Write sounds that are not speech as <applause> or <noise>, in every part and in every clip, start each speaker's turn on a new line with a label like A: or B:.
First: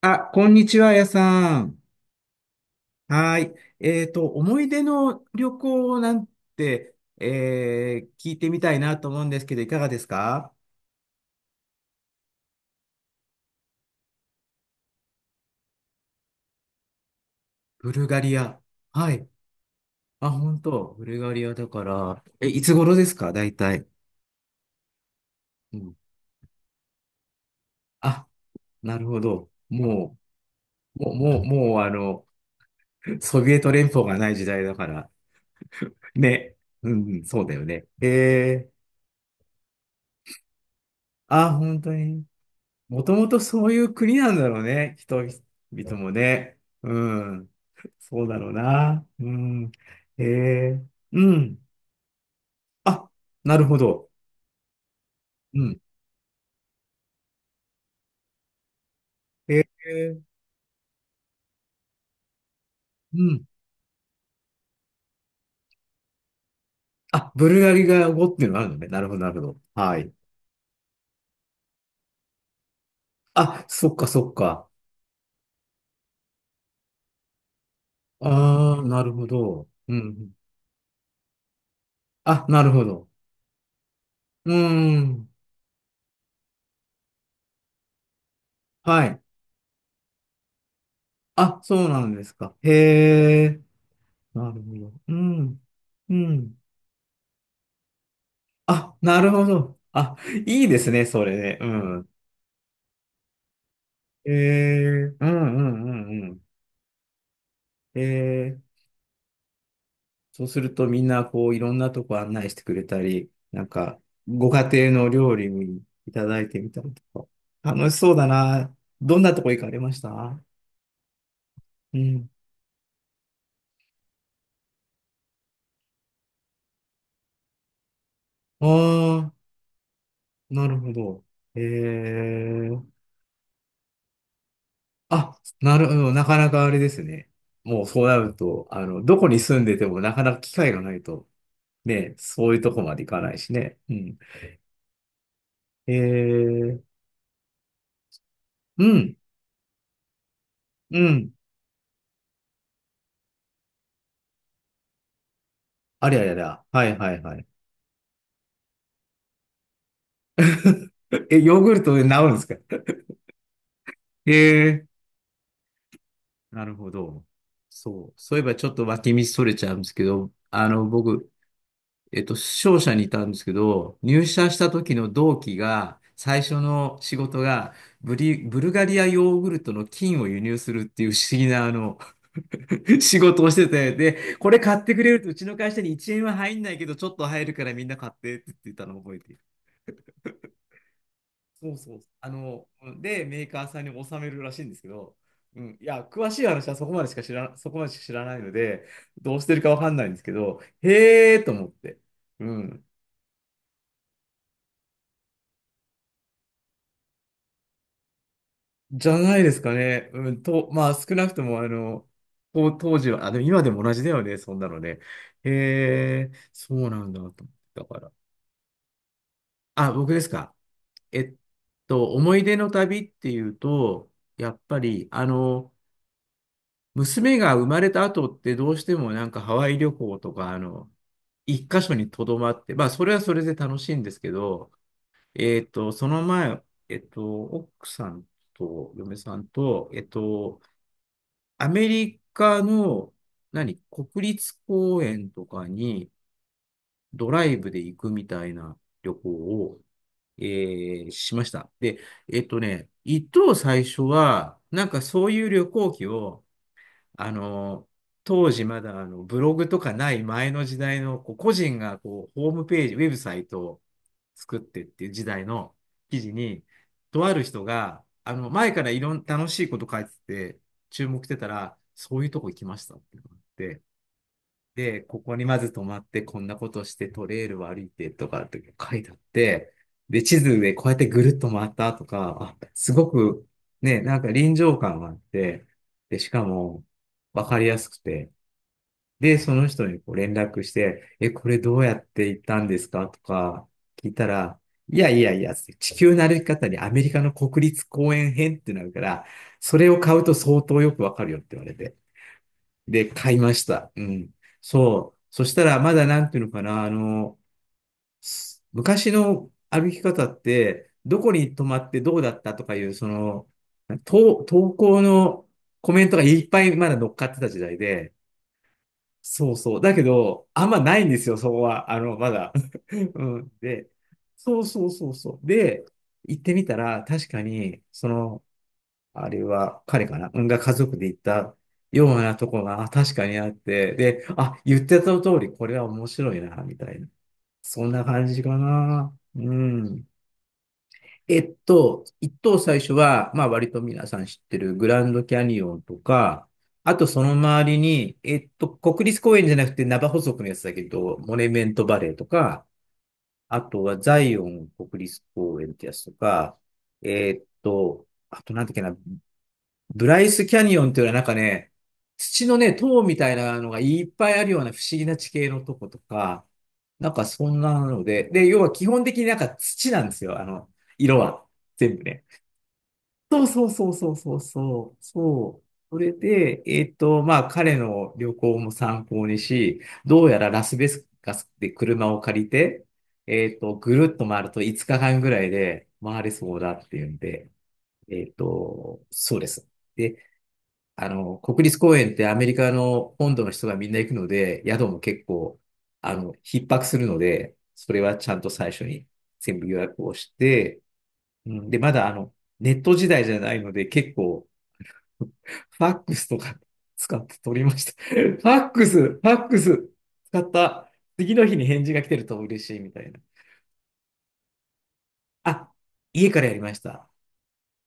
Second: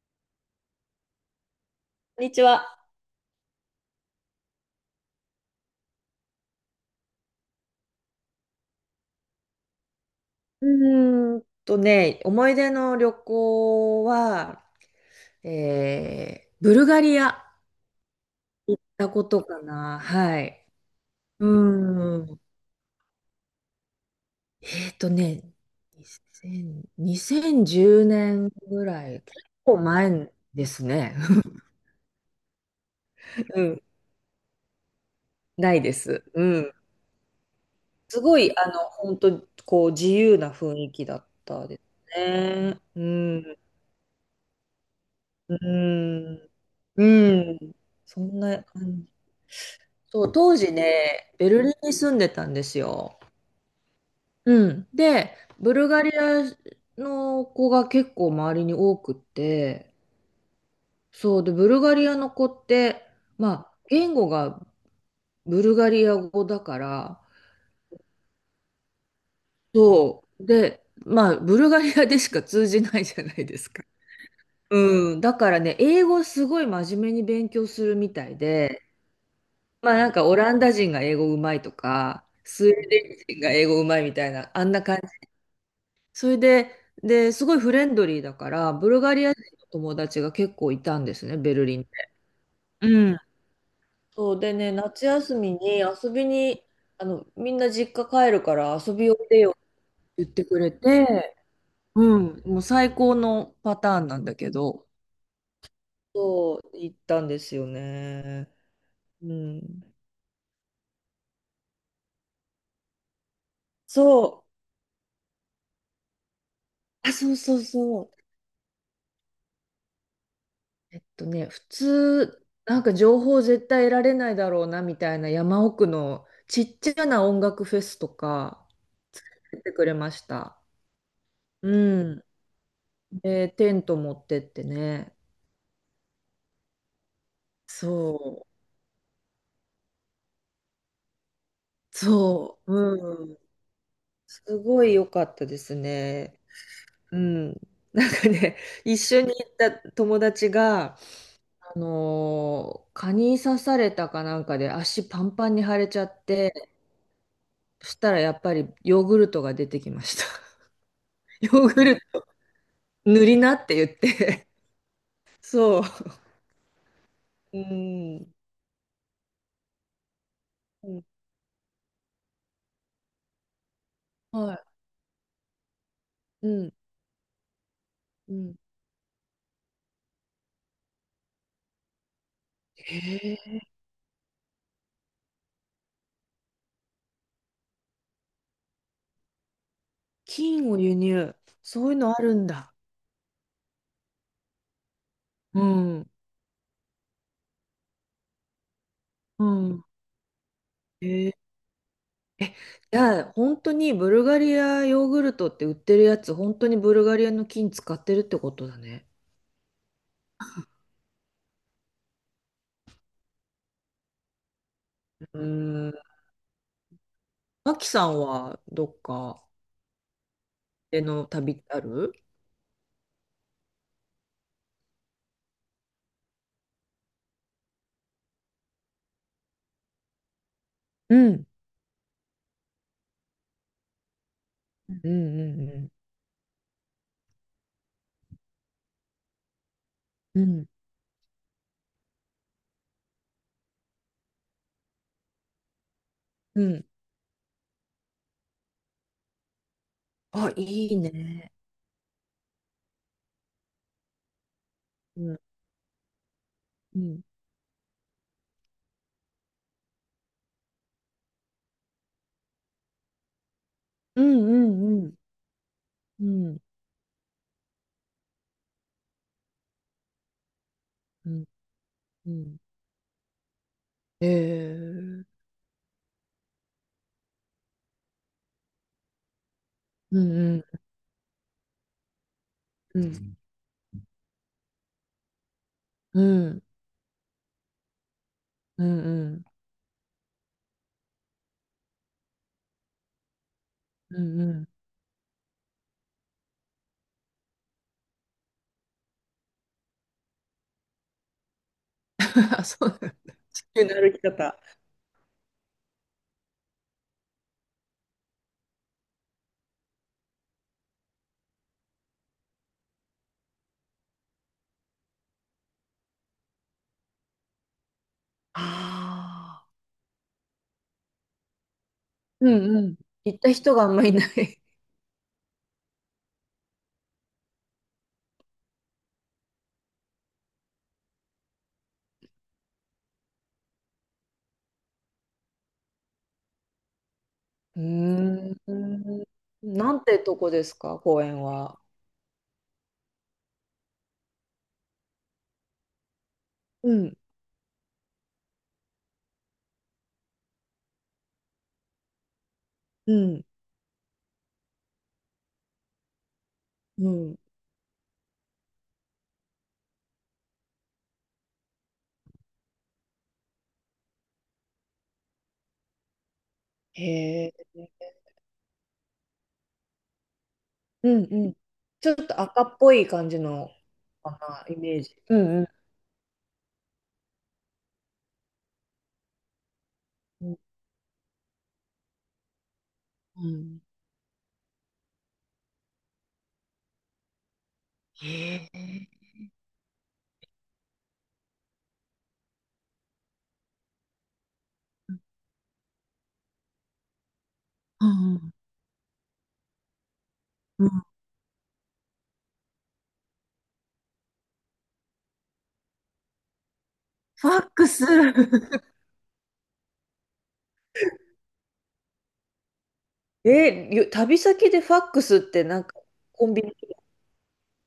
A: あ、こんにちは、やさん。
B: こんにちは。
A: はい。思い出の旅行なんて、聞いてみたいなと思うんですけど、いかがですか？
B: うーんとね、思い出の旅行は、ブルガリア行っ
A: ブルガリア。
B: た
A: は
B: こ
A: い。
B: とかな。
A: あ、
B: は
A: 本
B: い。
A: 当。ブルガリ
B: う
A: アだから、
B: ーん。
A: いつ頃ですか、大体？
B: えっとね、
A: うん。
B: 2000、2 1 0
A: あ、
B: 年ぐ
A: なる
B: ら
A: ほ
B: い、結
A: ど。
B: 構
A: も
B: 前です
A: う、
B: ね。
A: もう、もう、もう、ソビ
B: <laughs>
A: エ
B: う
A: ト
B: ん。
A: 連邦がない時代だから。
B: ないです。う
A: ね。
B: ん。
A: うん、そうだよね。
B: すごい、本当こう、自由な雰囲気だっ
A: あ、
B: たで
A: 本当
B: す
A: に。
B: ね。う
A: もともと
B: ん。
A: そういう国なんだろうね。人
B: う
A: 々も
B: ん。
A: ね。うん。
B: うん。そ
A: そうだ
B: ん
A: ろう
B: な感
A: な。
B: じ。
A: うん。
B: そ
A: へ
B: う、当時
A: え。う
B: ね、ベ
A: ん。
B: ルリンに住んでたんです
A: あ、
B: よ。
A: なるほど。
B: うん。で、
A: う
B: ブ
A: ん。
B: ルガリアの子が結構周りに多くっ
A: へ
B: て、
A: え。
B: そうで、ブルガリアの子って、
A: うん。
B: まあ、言語がブルガリア語だから、
A: あ、ブルガリが語っていうのがあるのね。なるほど、なるほど。はい。
B: そう。で、まあ、ブルガリアでしか通じないじゃないで
A: あ、
B: すか。
A: そっか、そっか。
B: うん。だからね、英語すごい真面目に勉強するみたい
A: あ
B: で、
A: あ、なるほど。
B: ま
A: う
B: あなんか
A: ん。
B: オランダ人が英語うまいとか、
A: あ、な
B: スウ
A: る
B: ェ
A: ほ
B: ーデ
A: ど。
B: ン人が英語うまいみたいな、
A: う
B: あんな感
A: ん。
B: それで、で、すごいフレンドリーだから、ブル
A: は
B: ガ
A: い。
B: リア人の友達が結構いたんですね、ベ
A: あ、
B: ルリン
A: そう
B: で。
A: なんですか。へ
B: うん。
A: え。
B: そう
A: な
B: で
A: る
B: ね、
A: ほど。
B: 夏
A: う
B: 休み
A: ん。
B: に遊
A: う
B: び
A: ん。
B: に、みんな実家帰るから遊
A: あ、
B: びおい
A: なる
B: で
A: ほ
B: よって
A: ど。あ、
B: 言ってく
A: いい
B: れ
A: ですね、それ
B: て、
A: ね。うん。
B: うん、もう最高のパターンなんだけど、
A: うんうんうんうん。
B: そう、行ったんですよ
A: え
B: ね。
A: ー、
B: うん。
A: そうするとみんなこういろんなとこ案内してくれたり、なんか
B: そ
A: ご家庭の料理にいただいてみたり
B: う。あ、
A: とか。
B: そうそう
A: 楽し
B: そう。
A: そうだな。どんなとこ行かれました？
B: 普
A: うん。
B: 通、なんか情報絶対得られないだろうなみたいな山奥のちっちゃな音楽フェスと
A: あ
B: か
A: あ、
B: 出てくれました。
A: なるほど。え
B: うん。
A: ー、
B: で、テント持ってってね。
A: あ、なるほど。なかなかあれですね。もうそうな
B: そ
A: る
B: う。
A: と、どこに住んでてもなかなか機会がないと。ね、そういう
B: そ
A: とこまでいか
B: う。
A: な
B: う
A: い
B: ん。
A: しね。うん。
B: すごい良かったです
A: え
B: ね。
A: ー、
B: うん。なんかね、
A: う
B: 一
A: ん、
B: 緒に行った友達が、
A: うん。
B: 蚊に刺されたかなんかで足パンパンに腫れちゃ
A: ありゃ
B: っ
A: りゃり
B: て、
A: ゃ。はいはいはい。
B: そしたらやっぱりヨーグルトが出てきました。
A: え、
B: ヨ
A: ヨーグ
B: ー
A: ル
B: グ
A: ト
B: ル
A: で治
B: ト
A: るんですか？
B: 塗りなって言って。
A: え
B: そう。
A: なるほど。
B: う
A: そう。
B: ん。
A: そういえばちょっと脇道それちゃうんですけど、
B: うん
A: 僕、商社にいたんですけど、入社
B: は
A: し
B: い。
A: た時の同期が、最
B: う
A: 初
B: ん。
A: の仕事が
B: うん。
A: ブルガリアヨーグルトの菌を輸入するっていう不思議な、<laughs> 仕
B: へ
A: 事をして
B: え。
A: て、で、これ買ってくれるとうちの会社に1円は入んないけど、ちょっと入るからみんな買ってって言ってたのを覚えている。
B: 金を輸入。
A: そう
B: そう
A: そ
B: いう
A: う。
B: のあるんだ。
A: で、メーカーさんに納めるらしいんですけど、
B: う
A: うん、いや、
B: ん。
A: 詳しい話はそこまでしか知らないので、どう
B: う
A: してるかわ
B: ん。
A: かんないんですけど、
B: へえ。
A: へー
B: い
A: と思って。うん。
B: や、本当にブルガリアヨーグルトって売ってるやつ、本当にブルガリアの金使ってるってことだね。
A: じゃないですかね。うん、と、まあ、少なくとも、当時は、あ、でも今でも同じだよね、そんなのね。
B: うん。
A: へーそうなんだと思って。
B: マ
A: だ
B: キ
A: か
B: さ
A: ら。
B: んはどっか
A: あ、僕ですか。
B: で
A: え
B: の
A: っ
B: 旅ってある？
A: 思い出の旅っていうと、やっぱり、娘が生まれた後ってどうしてもなんかハワイ旅行とか、
B: うん。
A: 一箇所にとどまって、まあ、それはそれで楽しいんですけど、
B: うんうん
A: その前、奥さんと嫁さんと、
B: うんうん。
A: アメリカの、何、国立公園とかに
B: うん。うん
A: ドライブで行くみたいな旅行を、
B: あ、いい
A: しまし
B: ね。
A: た。で、一等最初は、なんかそう
B: うん。
A: いう旅行記を、
B: うん。
A: あの、当時まだブログとかない前の時代のこう個人がこうホームページ、ウェブサイトを
B: うんう
A: 作ってっ
B: ん
A: て
B: う
A: いう
B: ん。
A: 時代の記
B: う
A: 事
B: ん
A: に、とある人が、前からいろんな楽しいこと書いてて、注目し
B: う
A: て
B: ん、
A: たら、そういう
B: う
A: とこ行
B: ん。
A: きましたっていうのがあって、で、こ
B: え
A: こ
B: え
A: にまず泊まって、こんなことして、トレイルを歩いてとかって書いてあって、
B: う
A: で、
B: ん
A: 地
B: う
A: 図で
B: ん
A: こうやってぐるっと回ったとか、あ、す
B: う
A: ご
B: ん
A: く、ね、なんか臨場感があって、で、しかも、わかりやすくて、
B: うんうんう
A: で、
B: ん
A: その人にこう連絡して、え、これどうやって行ったんですかとか聞い
B: う
A: た
B: んう
A: ら、
B: ん
A: いやいやいや、地球の歩き方にアメリカの国立公園編ってなるから、それを買うと相当よくわかるよって言われて。
B: <laughs> あ、そう
A: で、
B: だ
A: 買いま
B: 地
A: し
B: 球
A: た。
B: の
A: う
B: 歩き
A: ん。
B: 方。
A: そう。そしたら、まだなんていうのかな、昔の歩き方って、どこに泊まってどうだったとかいう、投稿のコメントがいっぱいまだ乗っかってた時代で、そう
B: ああ、
A: そう。だけど、あんまないんですよ、そこは。ま
B: う
A: だ。
B: んうん。
A: <laughs> う
B: 行っ
A: ん。
B: た人があ
A: で、
B: んまりいな
A: そ
B: い。
A: うそうそうそう。で、行ってみたら、確かに、あれは彼かなが家族で行ったようなとこが確かにあって、で、あ、言ってた通り、これは面白いな、みたいな。
B: <laughs> うー
A: そんな感じかな。
B: ん。
A: う
B: なん
A: ん。
B: てとこですか、公園は？
A: 一等最初は、まあ割と皆さん知ってるグランドキャニオンとか、
B: う
A: あと
B: ん
A: その周りに、国立公園じゃなくてナバホ族のやつだけど、モネメントバレーとか、
B: うん
A: あとはザイオン国立公園ってやつとか、
B: うん。
A: あとなんだっけな、ブライスキャニオンっていうのはなんかね、土のね、塔みたいなのがいっぱいあるような不思議な地形のとことか、なんか
B: へ
A: そん
B: え。
A: なので、で、要は基本的になんか土なんですよ、
B: う
A: 色
B: ん
A: は。
B: うん。
A: 全部
B: ちょっ
A: ね。
B: と赤っぽい感じ
A: そうそう
B: の
A: そうそう
B: か
A: そう
B: な、イ
A: そう。
B: メージ。うん
A: そ
B: う
A: う、
B: ん。
A: それで、まあ彼の旅行も参考にし、どうや
B: う
A: ら
B: ん。
A: ラスベガスで車を借りて、
B: うん
A: ぐるっと回ると5日間ぐらいで回れそうだっていうんで、
B: へえ。
A: そうです。で、国立公園ってアメリカの本土の人がみんな行くので、宿も結構、逼迫するので、それ
B: う
A: はちゃ
B: んう
A: んと
B: ん。
A: 最初に全部予約をして、
B: うん
A: うんで、まだネット時代じゃないので、結構、ファックスとか <laughs> 使って
B: ファ
A: 取
B: ッ
A: りまし
B: ク
A: た。<laughs>
B: ス。
A: ファックス、ファックス使った。次の日に返事が来てると嬉しいみたいな。
B: え、旅先でファックスって
A: あ、
B: なんか
A: 家か
B: コ
A: らや
B: ン
A: り
B: ビ
A: ま
B: ニ、
A: した。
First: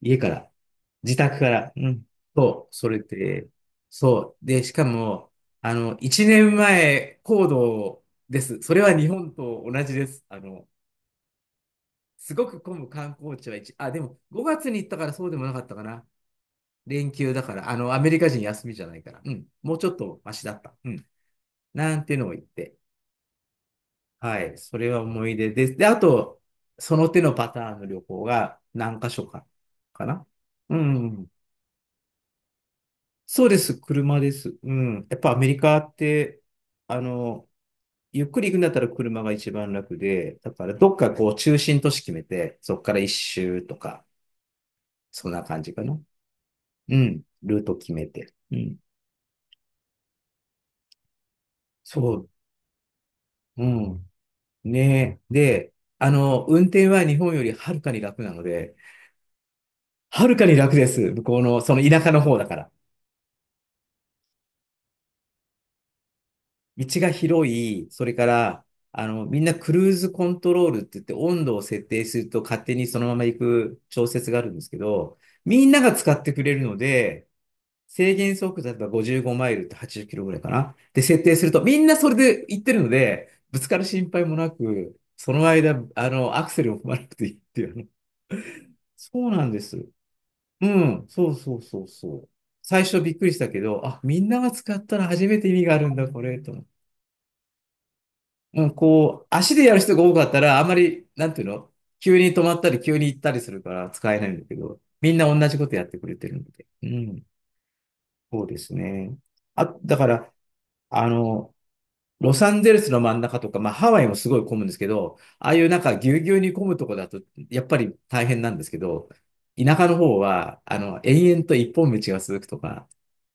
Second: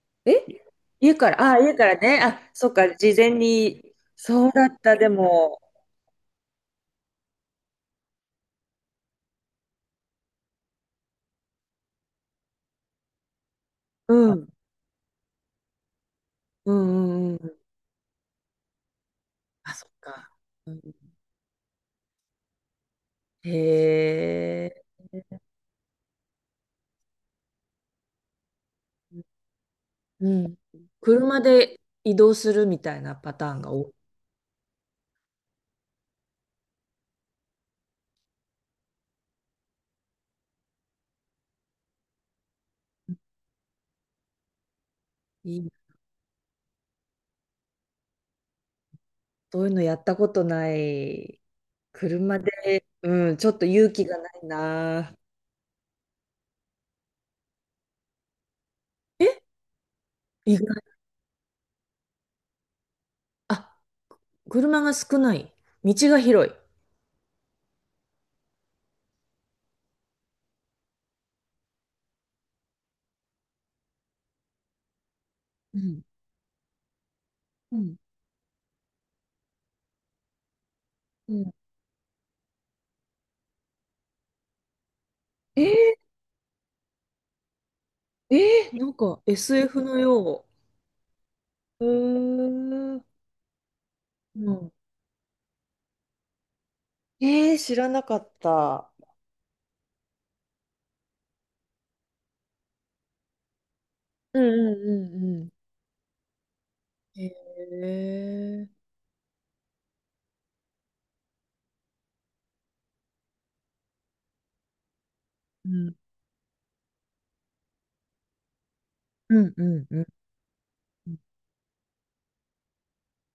A: 家から、
B: え家
A: 自
B: か
A: 宅か
B: ら、あ、
A: ら、
B: 家か
A: う
B: ら
A: ん、
B: ね。あ、そ
A: そ
B: っ
A: う、そ
B: か、
A: れ
B: 事前
A: で、
B: に。
A: そう。
B: そう
A: で、
B: だ
A: し
B: っ
A: か
B: た、で
A: も、
B: も。
A: 1年前行動です。それは日本と同じです。すごく混む観光地はあ、でも
B: うん。
A: 5月に行ったからそうでもなかったかな。
B: う
A: 連
B: んう
A: 休
B: ん
A: だ
B: う
A: か
B: ん。
A: ら、アメリカ人休みじゃないから、うん、
B: あ、
A: もう
B: そ
A: ち
B: っ
A: ょっと
B: か。
A: マシだっ
B: う
A: た。
B: ん、
A: うん、なんていうのを言って、
B: へ
A: はい、それは
B: え。
A: 思い出です。で、あと、その手のパターンの旅行が何箇所か、かな。
B: うん。
A: うん。
B: 車で移動するみたいなパ
A: そう
B: ター
A: で
B: ンが
A: す、
B: 多
A: 車です。うん。やっぱアメリカって、あの、ゆっくり行くんだったら車が一番楽で、だからどっかこう中心都市決めて、そっから一周とか、そんな
B: い。いい
A: 感じか
B: な。
A: な。うん。ルート決めて。うん。
B: そういうのやったことない。
A: そう。
B: 車で、うん、ちょっ
A: う
B: と勇気
A: ん。
B: がないな。
A: ねえ。で、運転は日本よりはるかに楽なので、
B: え、
A: はるかに
B: 意
A: 楽
B: 外。
A: です。向こうの、その田舎の方だから。
B: あ、車が少ない。道が広い。
A: 道が広い、それから、みんなクルーズコントロールって言って温度を設定すると勝手にそのまま行く調節があるんですけど、みん
B: う
A: なが
B: ん。
A: 使ってくれるので、
B: う
A: 制限速度例えば55マイルって80キロぐらいかな。で、設定する
B: ん。
A: とみんなそれで行ってるので、ぶつかる心配もなく、その
B: え
A: 間、アクセルを踏まなくていいっていうね。
B: なんか
A: そうなんです。
B: SF のよ
A: うん、そうそうそ
B: う
A: う
B: う
A: そう。最
B: ーん。
A: 初
B: う。
A: びっくりしたけど、あ、みんなが
B: うん。
A: 使ったら初めて意味があるんだ、これ、と思って。
B: えー、知らなかっ
A: うん、
B: た。
A: こう、足でやる人が多かったら、あまり、なんていうの、急に止まったり、急に行ったりするから使えないん
B: うん
A: だけ
B: う
A: ど、
B: んう
A: みんな
B: んう
A: 同
B: ん。
A: じことやってくれてるので。うん、
B: へ
A: そうです
B: え。
A: ね。あ、だから、あの、ロサンゼルスの真ん中とか、まあ、ハワイもすごい混むんですけど、ああいう
B: う
A: なん
B: ん
A: かぎゅうぎゅうに混むとこだと、やっぱり大変なんですけど、
B: うんう
A: 田
B: ん
A: 舎の
B: うん
A: 方は、
B: う
A: 延々と一本道が続くとか、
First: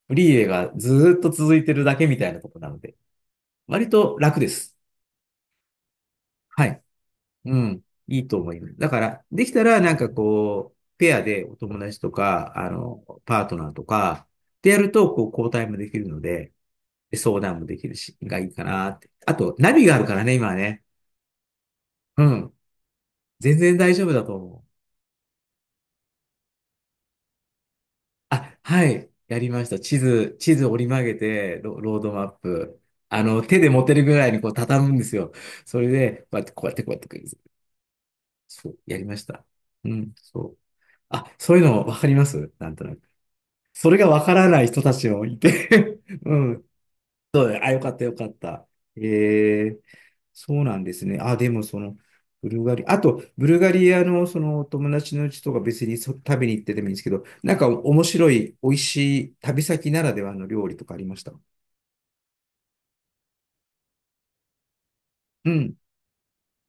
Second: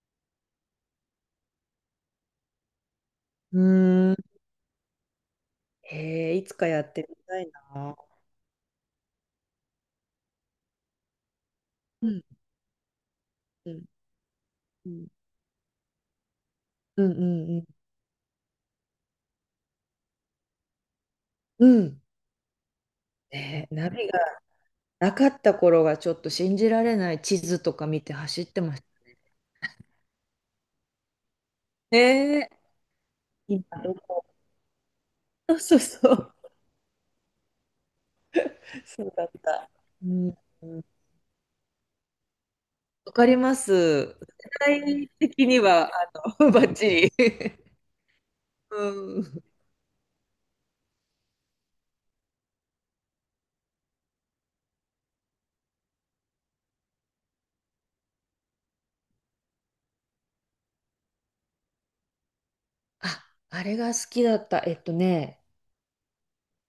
A: フリーウェイがずーっと続いてるだけみたいなとこなので、
B: ん。
A: 割
B: うー
A: と
B: ん。
A: 楽です。
B: えー、いつ
A: は
B: かや
A: い。
B: ってみたい
A: うん。
B: な。
A: いいと思います。だから、できたら、なんかこう、ペアでお友達
B: う
A: と
B: ん
A: か、パートナ
B: う
A: ーと
B: ん
A: か、でや
B: う
A: る
B: ん
A: と、こう、交代もできるので、
B: うんう
A: 相
B: ん
A: 談
B: うん
A: もできるし、がいいかなって。あと、ナビがあるからね、今はね。
B: うん
A: うん。全
B: ねえ、
A: 然
B: ナ
A: 大丈
B: ビ
A: 夫
B: が
A: だと思う。
B: なかった頃がちょっと信じられない。地図とか見て走っ
A: あ、
B: てまし
A: は
B: た。
A: い。やりました。地図折り曲げて、ロードマッ
B: ねえ。
A: プ。手
B: 今
A: で持て
B: ど
A: るぐ
B: こ
A: らいにこう、畳むんですよ。
B: <laughs> そうそ
A: そ
B: う
A: れ
B: そ
A: で、こ
B: う。
A: うやって、こうやって、こうやって、そう、や
B: そ
A: り
B: う
A: ま
B: だ
A: し
B: っ
A: た。
B: た。
A: う
B: う
A: ん、
B: ん
A: そう。あ、そういうの分かりますなんとなく。
B: わかります。
A: それが
B: 世
A: わからない人た
B: 代
A: ちもい
B: 的には、
A: て <laughs> う
B: <laughs> バ
A: ん。
B: ッチ
A: そうだよ。
B: リ。
A: あ、よかった、よかった。え
B: うん。
A: え、そうなんですね。あ、でもブルガリ、あと、ブルガリアのそのお友達のうちとか別に食べに行ってでもいいんですけど、なんか面白い、美味しい旅先ならではの料理とかありました？
B: あ、あれが好きだった。
A: うん。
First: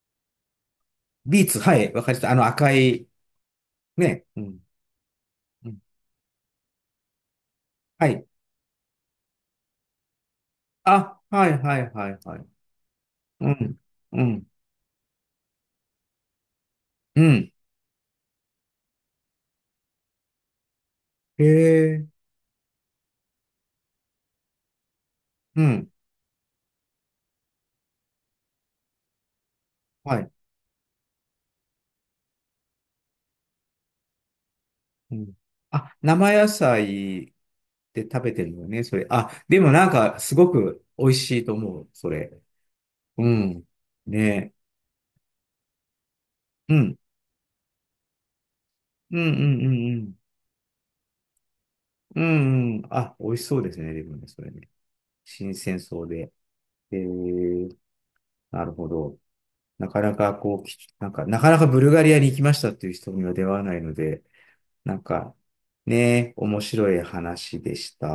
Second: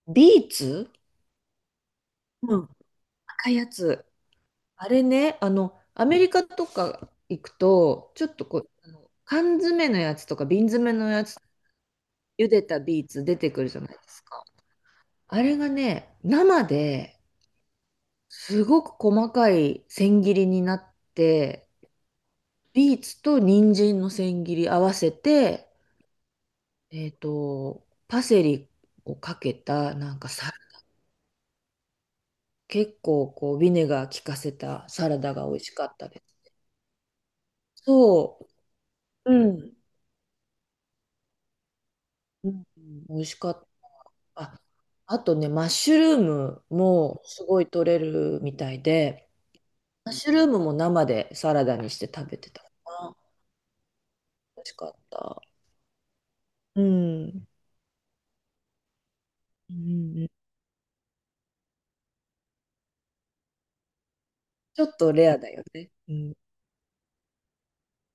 B: ビーツ
A: ビーツ、はい、わかりました。あの
B: うん。
A: 赤い、
B: 赤いやつ。
A: ね。うん。
B: あれね、
A: うん、
B: アメリカとか行く
A: は
B: と、ち
A: い。
B: ょっとこう、あの缶詰のやつとか瓶詰めの
A: あ、
B: やつ、
A: はい、はい、はい、はい。
B: 茹でたビーツ出
A: う
B: てくるじ
A: ん。
B: ゃないで
A: う
B: すか。
A: ん。
B: あれがね、生で
A: うん。
B: すごく細かい千切りになっ
A: へ
B: て、
A: え。
B: ビーツと人参の千切り合わせ
A: う
B: て、
A: ん。
B: パセリをかけた、なん
A: は
B: か
A: い。
B: さ、結構こう、ビネガー効かせたサ
A: う
B: ラ
A: ん。
B: ダが美味しか
A: あ、
B: ったで
A: 生
B: す
A: 野
B: ね。
A: 菜で食べて
B: そ
A: るのね、それ。あ、
B: うう
A: でも
B: ん
A: なんか、すごく美味しいと思う、それ。
B: う、ん、美味
A: う
B: しかっ
A: ん。
B: た。
A: ねえ、
B: あ、あとね、マッシュルーム
A: うん。
B: もすごい取れるみたい
A: うん
B: で、
A: うんうんう
B: マ
A: ん。
B: ッシュルームも生でサラダにして
A: う
B: 食べてたか
A: んうん。あ、
B: な。
A: 美味しそうですね、でもね、それ
B: 美
A: ね。
B: 味しかった。
A: 新鮮そうで。
B: う
A: え
B: ん。うん
A: ー、なるほど。
B: う
A: なかな
B: ん
A: かこう、なんか、なかなかブルガリアに行きましたっていう人には出会わないので、
B: ちょ
A: な
B: っ
A: ん
B: とレ
A: か、
B: アだよね。
A: ね
B: う
A: え、
B: ん。
A: 面白い話でした。